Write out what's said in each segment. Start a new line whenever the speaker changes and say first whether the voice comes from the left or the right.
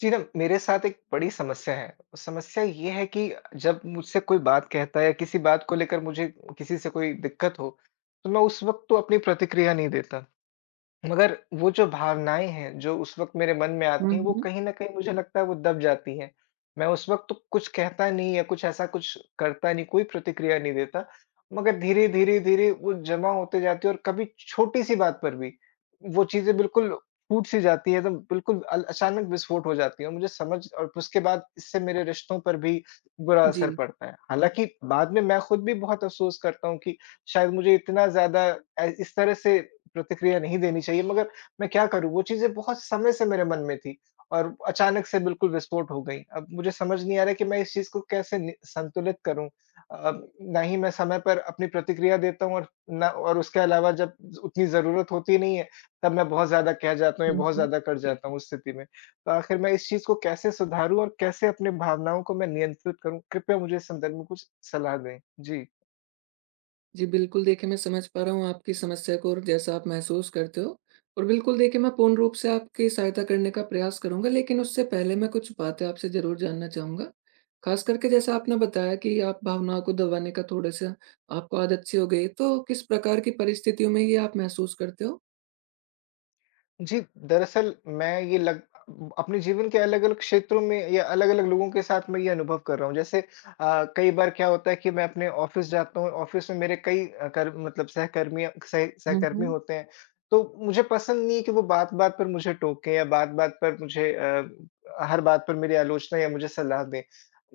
left: जी ना, मेरे साथ एक बड़ी समस्या है। समस्या ये है कि जब मुझसे कोई बात कहता है या किसी बात को लेकर मुझे किसी से कोई दिक्कत हो, तो मैं उस वक़्त तो अपनी प्रतिक्रिया नहीं देता। मगर वो जो भावनाएँ हैं, जो उस वक़्त मेरे मन में
right: हुँ,
left: आती हैं, वो
right: हुँ।
left: कहीं न कहीं मुझे लगता है वो दब जाती हैं। मैं उस वक़्त तो कुछ कहता नहीं या कुछ ऐसा कुछ करता नहीं, कोई प्रतिक्रिया नहीं देता। मगर धीरे, धीरे, धीरे वो जमा होते जाती है और कभी छोटी-सी बात पर भी, वो चीज़ें बिल्कुल फूट-सी जाती है, एकदम बिल्कुल अल अचानक विस्फोट हो जाती है और मुझे समझ और उसके बाद इससे मेरे रिश्तों पर भी बुरा
right: जी।
left: असर पड़ता है। हालाँकि बाद में मैं खुद भी बहुत अफ़सोस करता हूँ कि शायद मुझे इतना ज़्यादा इस तरह से प्रतिक्रिया नहीं देनी चाहिए, मगर मैं क्या करूँ? वो चीज़ें बहुत समय से मेरे मन में थी और अचानक से बिल्कुल विस्फोट हो गई। अब मुझे समझ नहीं आ रहा है कि मैं इस चीज़ को कैसे नि संतुलित करूँ? अ, ना ही मैं समय पर अपनी प्रतिक्रिया देता हूँ और उसके अलावा जब उतनी ज़रूरत होती नहीं है, तब मैं बहुत ज़्यादा कह जाता हूँ या
right: हुँ,
left: बहुत
right: हुँ।
left: ज़्यादा कर जाता हूँ उस स्थिति में। तो आखिर मैं इस चीज़ को कैसे सुधारूँ और कैसे अपनी भावनाओं को मैं नियंत्रित करूँ? कृपया मुझे इस संदर्भ में कुछ सलाह दें। जी।
right: जी, बिल्कुल देखिए, मैं समझ पा रहा हूँ आपकी समस्या को और जैसा आप महसूस करते हो। और बिल्कुल देखिए, मैं पूर्ण रूप से आपकी सहायता करने का प्रयास करूँगा, लेकिन उससे पहले मैं कुछ बातें आपसे ज़रूर जानना चाहूँगा। ख़ास करके जैसा आपने बताया कि आप भावनाओं को दबाने का थोड़ा-सा आपको आदत सी हो गई है, तो किस प्रकार की परिस्थितियों में ये आप महसूस करते हो?
left: जी, दरअसल मैं ये लग अपने जीवन के अलग-अलग क्षेत्रों में या अलग-अलग लोगों के साथ मैं ये अनुभव कर रहा हूँ। जैसे कई बार क्या होता है कि मैं अपने ऑफ़िस जाता हूँ, ऑफ़िस में मेरे कई कर मतलब सहकर्मी सह
right: हुँ,
left: सहकर्मी
right: हुँ।
left: होते हैं, तो मुझे पसंद नहीं है कि वो बात-बात पर मुझे टोकें या बात-बात पर मुझे हर बात पर मेरी आलोचना या मुझे सलाह दें।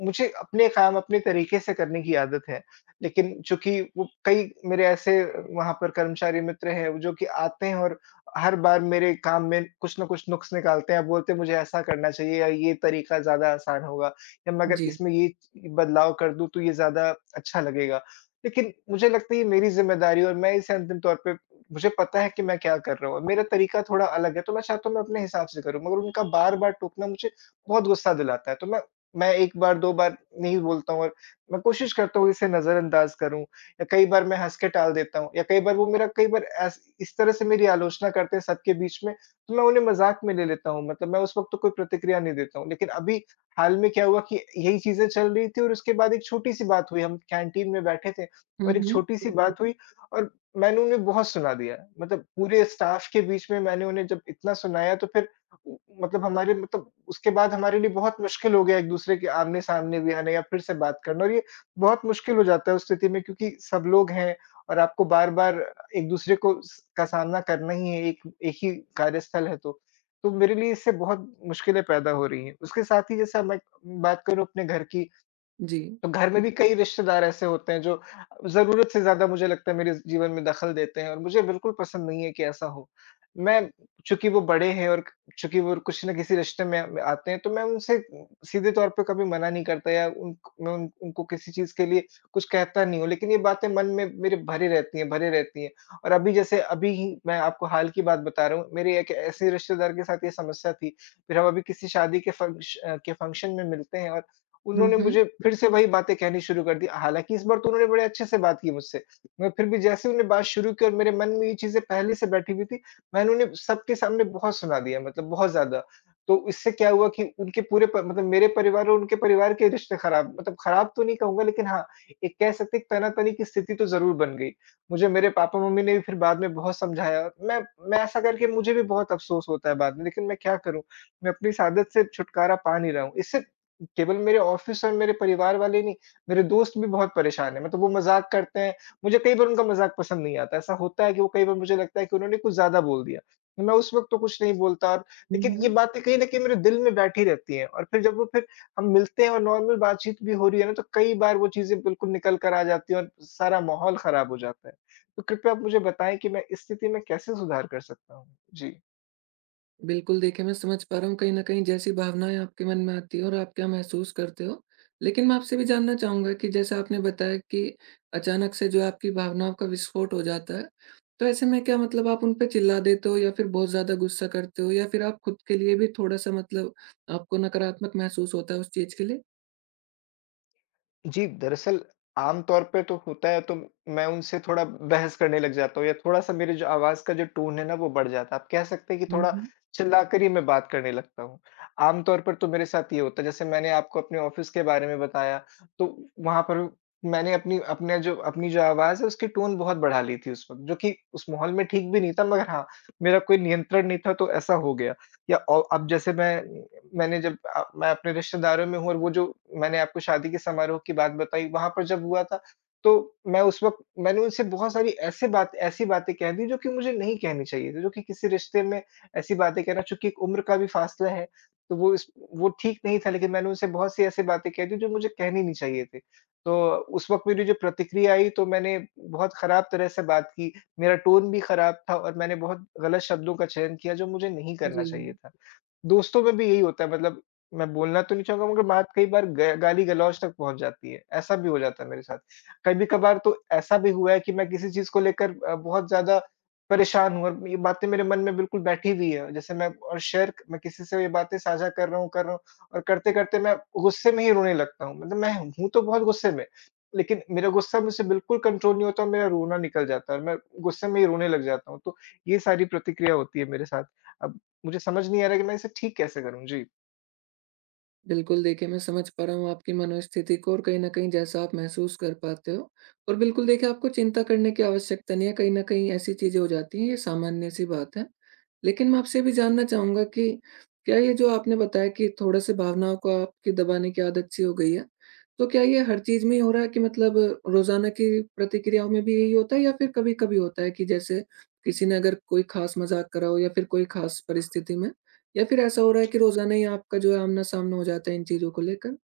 left: मुझे अपने काम अपने तरीके से करने की आदत है, लेकिन चूँकि वो कई मेरे ऐसे वहाँ पर कर्मचारी मित्र हैं, जो कि आते हैं और हर बार मेरे काम में कुछ ना कुछ नुक्स निकालते हैं, बोलते हैं मुझे ऐसा करना चाहिए या ये तरीका ज़्यादा आसान होगा, या मैं अगर
right: जी।
left: इसमें ये बदलाव कर दूँ तो ये ज़्यादा अच्छा लगेगा। लेकिन मुझे लगता है ये मेरी ज़िम्मेदारी है और मैं इसे अंतिम तौर पे मुझे पता है कि मैं क्या कर रहा हूँ और मेरा तरीका थोड़ा अलग है, तो मैं चाहता हूँ मैं अपने हिसाब से करूँ, मगर उनका बार-बार टोकना मुझे बहुत गुस्सा दिलाता है। तो मैं 1 बार, 2 बार नहीं बोलता हूँ और मैं कोशिश करता हूँ इसे नज़रअंदाज करूँ, या कई बार मैं हँस के टाल देता हूँ, या कई बार वो मेरा कई बार ऐस इस तरह से मेरी आलोचना करते हैं सबके बीच में, तो मैं उन्हें मज़ाक में ले लेता हूँ, मतलब मैं उस वक़्त तो कोई प्रतिक्रिया नहीं देता हूँ। लेकिन अभी हाल में क्या हुआ कि यही चीज़ें चल रही थी और उसके बाद एक छोटी-सी बात हुई, हम कैंटीन में बैठे थे
right: हुँ,
left: और एक
right: हुँ।
left: छोटी-सी बात हुई और मैंने उन्हें बहुत सुना दिया। मतलब पूरे स्टाफ़ के बीच में मैंने उन्हें जब इतना सुनाया, तो फिर उ मतलब हमारे मतलब उसके बाद हमारे लिए बहुत मुश्किल हो गया एक-दूसरे के आमने-सामने भी आना या फिर से बात करना, और ये बहुत मुश्किल हो जाता है उस स्थिति में, क्योंकि सब लोग हैं और आपको बार-बार एक-दूसरे को स का सामना करना ही है, एक एक ही कार्यस्थल है तो। तो मेरे लिए इससे बहुत मुश्किलें पैदा हो रही हैं। उसके साथ ही जैसे अब मैं बात करूँ अपने घर की,
right: जी।
left: तो घर में भी कई रिश्तेदार ऐसे होते हैं जो ज़रूरत से ज़्यादा मुझे लगता है मेरे जीवन में दखल देते हैं, और मुझे बिल्कुल पसंद नहीं है कि ऐसा हो। मैं, चूँकि वो बड़े हैं और चूँकि वो कुछ ना किसी रिश्ते में आते हैं, तो मैं उनसे सीधे तौर पे कभी मना नहीं करता या उन मैं उन उनको किसी चीज़ के लिए कुछ कहता नहीं हूँ। लेकिन ये बातें मन में मेरे भरी रहती हैं। और अभी, जैसे अभी ही मैं आपको हाल की बात बता रहा हूँ, मेरे एक ऐसे रिश्तेदार के साथ ये समस्या थी। फिर हम अभी किसी शादी के फंक्शन में मिलते हैं और
right: हुँ,
left: उन्होंने
right: हुँ।
left: मुझे फिर से वही बातें कहनी शुरू कर दी। हालाँकि इस बार तो उन्होंने बड़े अच्छे से बात की मुझसे। मैं फिर भी, जैसे ही उन्होंने बात शुरू की और मेरे मन में ये चीज़ें पहले से बैठी हुई थी, मैंने उन्हें सबके सामने बहुत सुना दिया, मतलब बहुत ज़्यादा। तो इससे क्या हुआ कि उनके पूरे प मतलब मेरे परिवार और उनके परिवार के रिश्ते खराब, मतलब खराब तो नहीं कहूँगा, लेकिन हाँ, एक कह सकते हैं तना-तनी की स्थिति तो ज़रूर बन गई। मुझे मेरे पापा-मम्मी ने भी फिर बाद में बहुत समझाया। मैं ऐसा करके मुझे भी बहुत अफ़सोस होता है बाद में, लेकिन मैं क्या करूँ? मैं अपनी इस आदत से छुटकारा पा नहीं रहा हूँ। इससे केवल मेरे ऑफ़िस और मेरे परिवार वाले नहीं, मेरे दोस्त भी बहुत परेशान हैं। मतलब वो मज़ाक करते हैं, मुझे कई बार उनका मज़ाक पसंद नहीं आता। ऐसा होता है कि वो कई बार, मुझे लगता है कि उन्होंने कुछ ज़्यादा बोल दिया। तो मैं उस वक़्त तो कुछ नहीं बोलता,
right: हुँ,
left: लेकिन ये
right: हुँ।
left: बातें कहीं न कहीं मेरे दिल में बैठी रहती हैं और फिर जब वो फिर हम मिलते हैं और नॉर्मल बातचीत भी हो रही है ना, तो कई बार वो चीज़ें बिल्कुल निकल कर आ जाती हैं और सारा माहौल ख़राब हो जाता है। तो कृपया आप मुझे बताएँ कि मैं इस स्थिति में कैसे सुधार कर सकता हूँ? जी।
right: बिल्कुल, देखिए, मैं समझ पा रहा हूँ कहीं न कहीं जैसी भावनाएँ आपके मन में आती हैं और आप क्या महसूस करते हो। लेकिन मैं आपसे भी जानना चाहूँगा कि जैसा आपने बताया कि अचानक से जो आपकी भावनाओं का विस्फोट हो जाता है, तो ऐसे में क्या आप उन पे चिल्ला देते हो या फिर बहुत ज़्यादा गुस्सा करते हो, या फिर आप खुद के लिए भी थोड़ा-सा आपको नकारात्मक महसूस होता है उस चीज़ के लिए?
left: जी, दरअसल आम तौर पे तो होता है, तो मैं उनसे थोड़ा बहस करने लग जाता हूँ या थोड़ा-सा मेरे जो आवाज़ का जो टोन है ना, वो बढ़ जाता है। आप कह सकते हैं कि
right: हुँ,
left: थोड़ा
right: हुँ।
left: चिल्लाकर ही मैं बात करने लगता हूँ। आम तौर पर तो मेरे साथ ये होता है, जैसे मैंने आपको अपने ऑफ़िस के बारे में बताया, तो वहाँ पर मैंने अपनी जो आवाज़ है उसकी टोन बहुत बढ़ा ली थी उस वक़्त, जो कि उस माहौल में ठीक भी नहीं था, मगर हाँ, मेरा कोई नियंत्रण नहीं था तो ऐसा हो गया। या औ अब जैसे मैं मैंने जब अ, मैं अपने रिश्तेदारों में हूँ और वो जो मैंने आपको शादी के समारोह की बात बताई, वहाँ पर जब हुआ था, तो मैं उस वक़्त मैंने उनसे बहुत सारी ऐसे बात ऐसी बातें कह दी, जो कि मुझे नहीं कहनी चाहिए थी, जो कि किसी रिश्ते में ऐसी बातें कहना, चूँकि एक उम्र का भी फ़ासला है, तो वो ठीक नहीं था, लेकिन मैंने उनसे बहुत सी ऐसी बातें कह दी जो मुझे कहनी नहीं चाहिए थी। तो उस वक़्त मेरी जो प्रतिक्रिया आई, तो मैंने बहुत ख़राब तरह से बात की, मेरा टोन भी ख़राब था और मैंने बहुत गलत शब्दों का चयन किया, जो मुझे नहीं करना
right: जी।
left: चाहिए था। दोस्तों में भी यही होता है, मतलब मैं बोलना तो नहीं चाहूँगा, मगर बात कई बार ग गाली-गलौच तक पहुँच जाती है, ऐसा भी हो जाता है मेरे साथ। कभी-कभार तो ऐसा भी हुआ है कि मैं किसी चीज़ को लेकर बहुत ज़्यादा परेशान हूँ और ये बातें मेरे मन में बिल्कुल बैठी हुई है। जैसे मैं और शेयर क मैं किसी से ये बातें साझा कर रहा हूँ, और करते-करते मैं गुस्से में ही रोने लगता हूँ। मतलब मैं हूँ तो बहुत गुस्से में, लेकिन मेरा गुस्सा मुझसे बिल्कुल कंट्रोल नहीं होता और मेरा रोना निकल जाता है और मैं गुस्से में ही रोने लग जाता हूँ। तो ये सारी प्रतिक्रिया होती है मेरे साथ। अब मुझे समझ नहीं आ रहा है कि मैं इसे ठीक कैसे करूँ? जी।
right: बिल्कुल, देखिए, मैं समझ पा रहा हूँ आपकी मनोस्थिति को और कहीं न कहीं जैसा आप महसूस कर पाते हो। और बिल्कुल देखिए, आपको चिंता करने की आवश्यकता नहीं है, कहीं न कहीं ऐसी चीज़ें हो जाती हैं, ये सामान्य-सी बात है। लेकिन मैं आपसे ये भी जानना चाहूँगा कि क्या ये जो आपने बताया कि थोड़ा-सा भावनाओं को आपकी दबाने की आदत-सी हो गई है, तो क्या ये हर चीज़ में ही हो रहा है कि रोज़ाना की प्रतिक्रियाओं में भी यही होता है, या फिर कभी-कभी होता है कि जैसे किसी ने अगर कोई ख़ास मज़ाक करा हो या फिर कोई ख़ास परिस्थिति में? या फिर ऐसा हो रहा है कि रोज़ाना ही आपका जो है आमना-सामना हो जाता है इन चीज़ों को लेकर?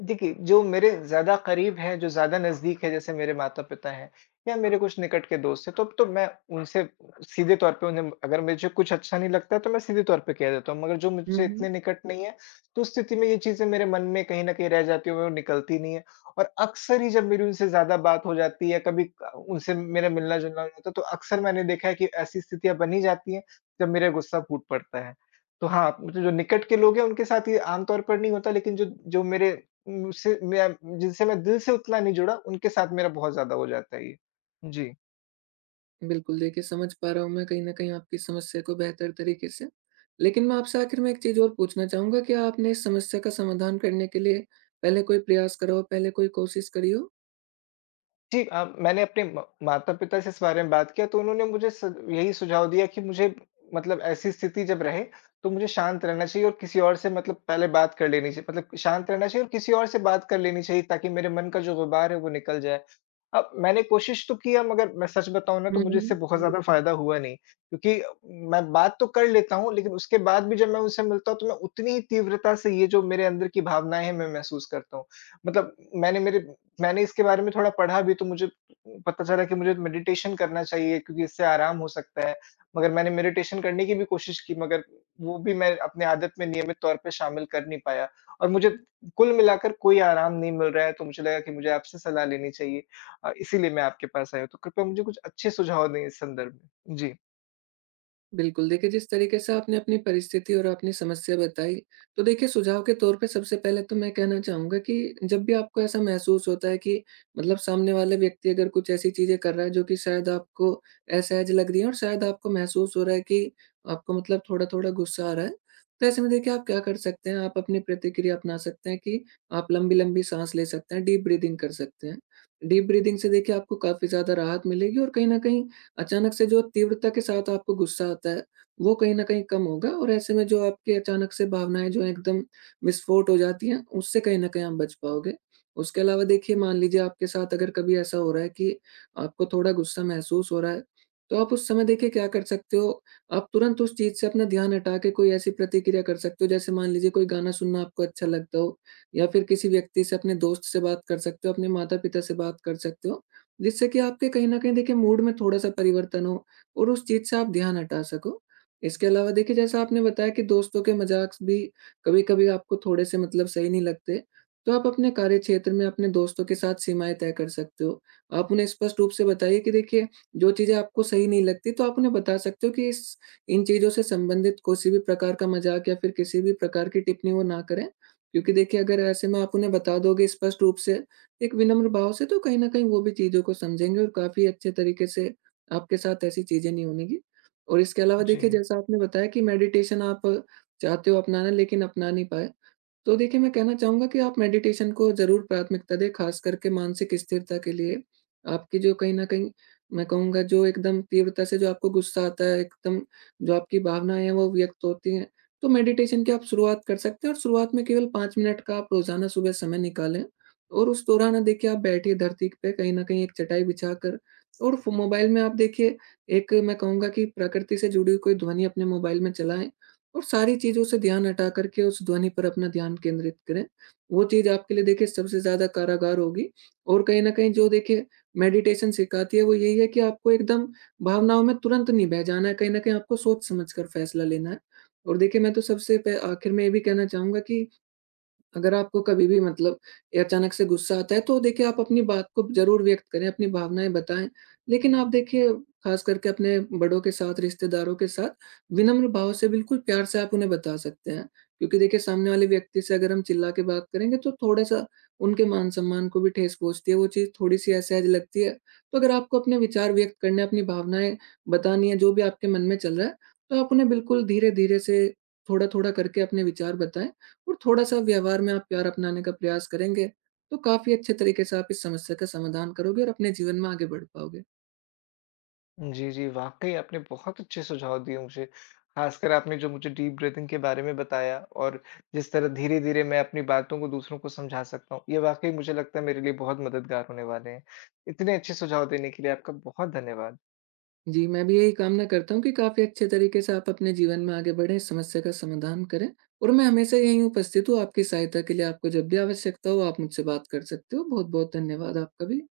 left: देखिए, जो मेरे ज़्यादा करीब हैं, जो ज़्यादा नज़दीक हैं, जैसे मेरे माता-पिता हैं या मेरे कुछ निकट के दोस्त हैं, तो मैं उनसे सीधे तौर पे उन्हें, अगर मुझे कुछ अच्छा नहीं लगता है, तो मैं सीधे तौर पे कह देता हूँ। मगर जो
right: हुँ,
left: मुझसे
right: हुँ।
left: इतने निकट नहीं है, तो उस स्थिति में ये चीज़ें मेरे मन में कहीं न कहीं रह जाती हैं, वो निकलती नहीं है। और अक्सर ही जब मेरी उनसे ज़्यादा बात हो जाती है, कभी क उनसे मेरा मिलना-जुलना हो जाता है, तो अक्सर मैंने देखा है कि ऐसी स्थितियाँ बन ही जाती हैं, जब मेरा गुस्सा फूट पड़ता है। तो हाँ, मुझे जो निकट के लोग हैं, उनके साथ ये आम तौर पर नहीं होता, लेकिन जो जो मेरे उम, से मैं जिनसे मैं दिल से उतना नहीं जुड़ा, उनके साथ मेरा बहुत ज़्यादा हो जाता है ये। जी।
right: बिल्कुल, देखिए, समझ पा रहा हूँ मैं कहीं न कहीं आपकी समस्या को बेहतर तरीके से। लेकिन मैं आपसे आखिर में एक चीज़ और पूछना चाहूँगा, क्या आपने इस समस्या का समाधान करने के लिए पहले कोई प्रयास करा हो, पहले कोई कोशिश करी हो?
left: जी, मैंने अपने म माता-पिता से इस बारे में बात किया, तो उन्होंने मुझे स यही सुझाव दिया कि मुझे, मतलब ऐसी स्थिति जब रहे, तो मुझे शांत रहना चाहिए और किसी और से, मतलब पहले बात कर लेनी चाहिए, मतलब शांत रहना चाहिए और किसी और से बात कर लेनी चाहिए, ताकि मेरे मन का जो गुबार है वो निकल जाए। अब मैंने कोशिश तो किया, मगर मैं सच बताऊँ ना, तो
right: हुँ,
left: मुझे इससे बहुत
right: हुँ।
left: ज़्यादा फ़ायदा हुआ नहीं, क्योंकि मैं बात तो कर लेता हूँ, लेकिन उसके बाद भी जब मैं उनसे मिलता हूँ, तो मैं उतनी ही तीव्रता से ये जो मेरे अंदर की भावनाएँ हैं मैं महसूस करता हूँ। मतलब मैंने इसके बारे में थोड़ा पढ़ा भी, तो मुझे पता चला कि मुझे मेडिटेशन करना चाहिए, क्योंकि इससे आराम हो सकता है। मगर मैंने मेडिटेशन करने की भी कोशिश की, मगर वो भी मैं अपने आदत में नियमित तौर पे शामिल कर नहीं पाया, और मुझे कुल मिलाकर कोई आराम नहीं मिल रहा है, तो मुझे लगा कि मुझे आपसे सलाह लेनी चाहिए। इसीलिए मैं आपके पास आया हूँ। तो कृपया मुझे कुछ अच्छे सुझाव दें इस संदर्भ में। जी।
right: बिल्कुल, देखिए, जिस तरीके से आपने अपनी परिस्थिति और अपनी समस्या बताई, तो देखिए, सुझाव के तौर पे सबसे पहले तो मैं कहना चाहूँगा कि जब भी आपको ऐसा महसूस होता है कि सामने वाला व्यक्ति अगर कुछ ऐसी चीज़ें कर रहा है जो कि शायद आपको असहज लग रही है, और शायद आपको महसूस हो रहा है कि आपको थोड़ा-थोड़ा गुस्सा आ रहा है, तो ऐसे में देखिए, आप क्या कर सकते हैं, आप अपनी प्रतिक्रिया अपना सकते हैं कि आप लंबी-लंबी साँस ले सकते हैं, डीप ब्रीथिंग कर सकते हैं। डीप ब्रीथिंग से देखिए, आपको काफ़ी ज़्यादा राहत मिलेगी और कहीं न कहीं अचानक से जो तीव्रता के साथ आपको गुस्सा आता है, वो कहीं न कहीं कम होगा, और ऐसे में जो आपकी अचानक से भावनाएँ जो हैं एकदम विस्फोट हो जाती हैं, उससे कहीं न कहीं आप बच पाओगे। उसके अलावा देखिए, मान लीजिए आपके साथ अगर कभी ऐसा हो रहा है कि आपको थोड़ा गुस्सा महसूस हो रहा है, तो आप उस समय देखिए क्या कर सकते हो, आप तुरंत उस चीज़ से अपना ध्यान हटा के कोई ऐसी प्रतिक्रिया कर सकते हो, जैसे मान लीजिए कोई गाना सुनना आपको अच्छा लगता हो, या फिर किसी व्यक्ति से, अपने दोस्त से बात कर सकते हो, अपने माता-पिता से बात कर सकते हो। जिससे कि आपके कहीं न कहीं देखिए मूड में थोड़ा-सा परिवर्तन हो और उस चीज़ से आप ध्यान हटा सको। इसके अलावा देखिए, जैसा आपने बताया कि दोस्तों के मज़ाक भी कभी-कभी आपको थोड़े से सही नहीं लगते, तो आप अपने कार्यक्षेत्र में अपने दोस्तों के साथ सीमाएँ तय कर सकते हो। आप उन्हें स्पष्ट रूप से बताइए कि देखिए, जो चीज़ें आपको सही नहीं लगती, तो आप उन्हें बता सकते हो कि इस इन चीज़ों से संबंधित किसी भी प्रकार का मज़ाक या फिर किसी भी प्रकार की टिप्पणी वो ना करें। क्योंकि देखिए, अगर ऐसे में आप उन्हें बता दोगे स्पष्ट रूप से एक विनम्र भाव से, तो कहीं न कहीं वो भी चीज़ों को समझेंगे और काफ़ी अच्छे तरीके से आपके साथ ऐसी चीज़ें नहीं होंगी। और इसके अलावा
left: जी।
right: देखिए, जैसा आपने बताया कि मेडिटेशन आप चाहते हो अपनाना, लेकिन अपना नहीं पाए। तो देखिए, मैं कहना चाहूँगा कि आप मेडिटेशन को ज़रूर प्राथमिकता दें, ख़ास करके मानसिक स्थिरता के लिए। आपकी जो कहीं न कहीं मैं कहूँगा, जो एकदम तीव्रता से जो आपको गुस्सा आता है, एकदम जो आपकी भावनाएँ हैं वो व्यक्त होती हैं, तो मेडिटेशन की आप शुरुआत कर सकते हैं, और शुरुआत में केवल 5 मिनट का आप रोज़ाना सुबह समय निकालें। और उस दौरान ना देखिए, आप बैठिए धरती पे कहीं न कहीं एक चटाई बिछाकर, और फ़ो मोबाइल में आप देखिए, एक मैं कहूँगा कि प्रकृति से जुड़ी हुई कोई ध्वनि अपने मोबाइल में चलाएँ, और सारी चीज़ों से ध्यान हटा कर के उस ध्वनि पर अपना ध्यान केंद्रित करें। वो चीज़ आपके लिए देखिए सबसे ज़्यादा कारागार होगी, और कहीं न कहीं जो देखिए मेडिटेशन सिखाती है वो यही है कि आपको एकदम भावनाओं में तुरंत नहीं बह जाना है, कहीं न कहीं आपको सोच समझ कर फैसला लेना है। और देखिए, मैं तो सबसे पह आखिर में ये भी कहना चाहूँगा कि अगर आपको कभी भी अचानक से गुस्सा आता है, तो देखिए, आप अपनी बात को ज़रूर व्यक्त करें, अपनी भावनाएँ बताएँ। लेकिन आप देखिए, ख़ास करके अपने बड़ों के साथ, रिश्तेदारों के साथ विनम्र भाव से, बिल्कुल प्यार से आप उन्हें बता सकते हैं। क्योंकि देखिए, सामने वाले व्यक्ति से अगर हम चिल्ला के बात करेंगे, तो थोड़ा-सा उनके मान-सम्मान को भी ठेस पहुँचती है, वो चीज़ थोड़ी-सी असहज लगती है। तो अगर आपको अपने विचार व्यक्त करने, अपनी भावनाएँ बतानी है, जो भी आपके मन में चल रहा है, तो आप उन्हें बिल्कुल धीरे-धीरे से, थोड़ा-थोड़ा करके अपने विचार बताएँ, और थोड़ा-सा व्यवहार में आप प्यार अपनाने का प्रयास करेंगे, तो काफ़ी अच्छे तरीके से आप इस समस्या का समाधान करोगे और अपने जीवन में आगे बढ़ पाओगे।
left: जी, जी, वाक़ई आपने बहुत अच्छे सुझाव दिए मुझे। ख़ासकर आपने जो मुझे डीप ब्रीथिंग के बारे में बताया, और जिस तरह धीरे-धीरे मैं अपनी बातों को दूसरों को समझा सकता हूँ, ये वाक़ई मुझे लगता है मेरे लिए बहुत मददगार होने वाले हैं। इतने अच्छे सुझाव देने के लिए आपका बहुत धन्यवाद।
right: जी, मैं भी यही कामना करता हूँ कि काफ़ी अच्छे तरीके से आप अपने जीवन में आगे बढ़ें, इस समस्या का समाधान करें, और मैं हमेशा यहीं उपस्थित हूँ आपकी सहायता के लिए। आपको जब भी आवश्यकता हो, आप मुझसे बात कर सकते हो। बहुत-बहुत धन्यवाद आपका भी।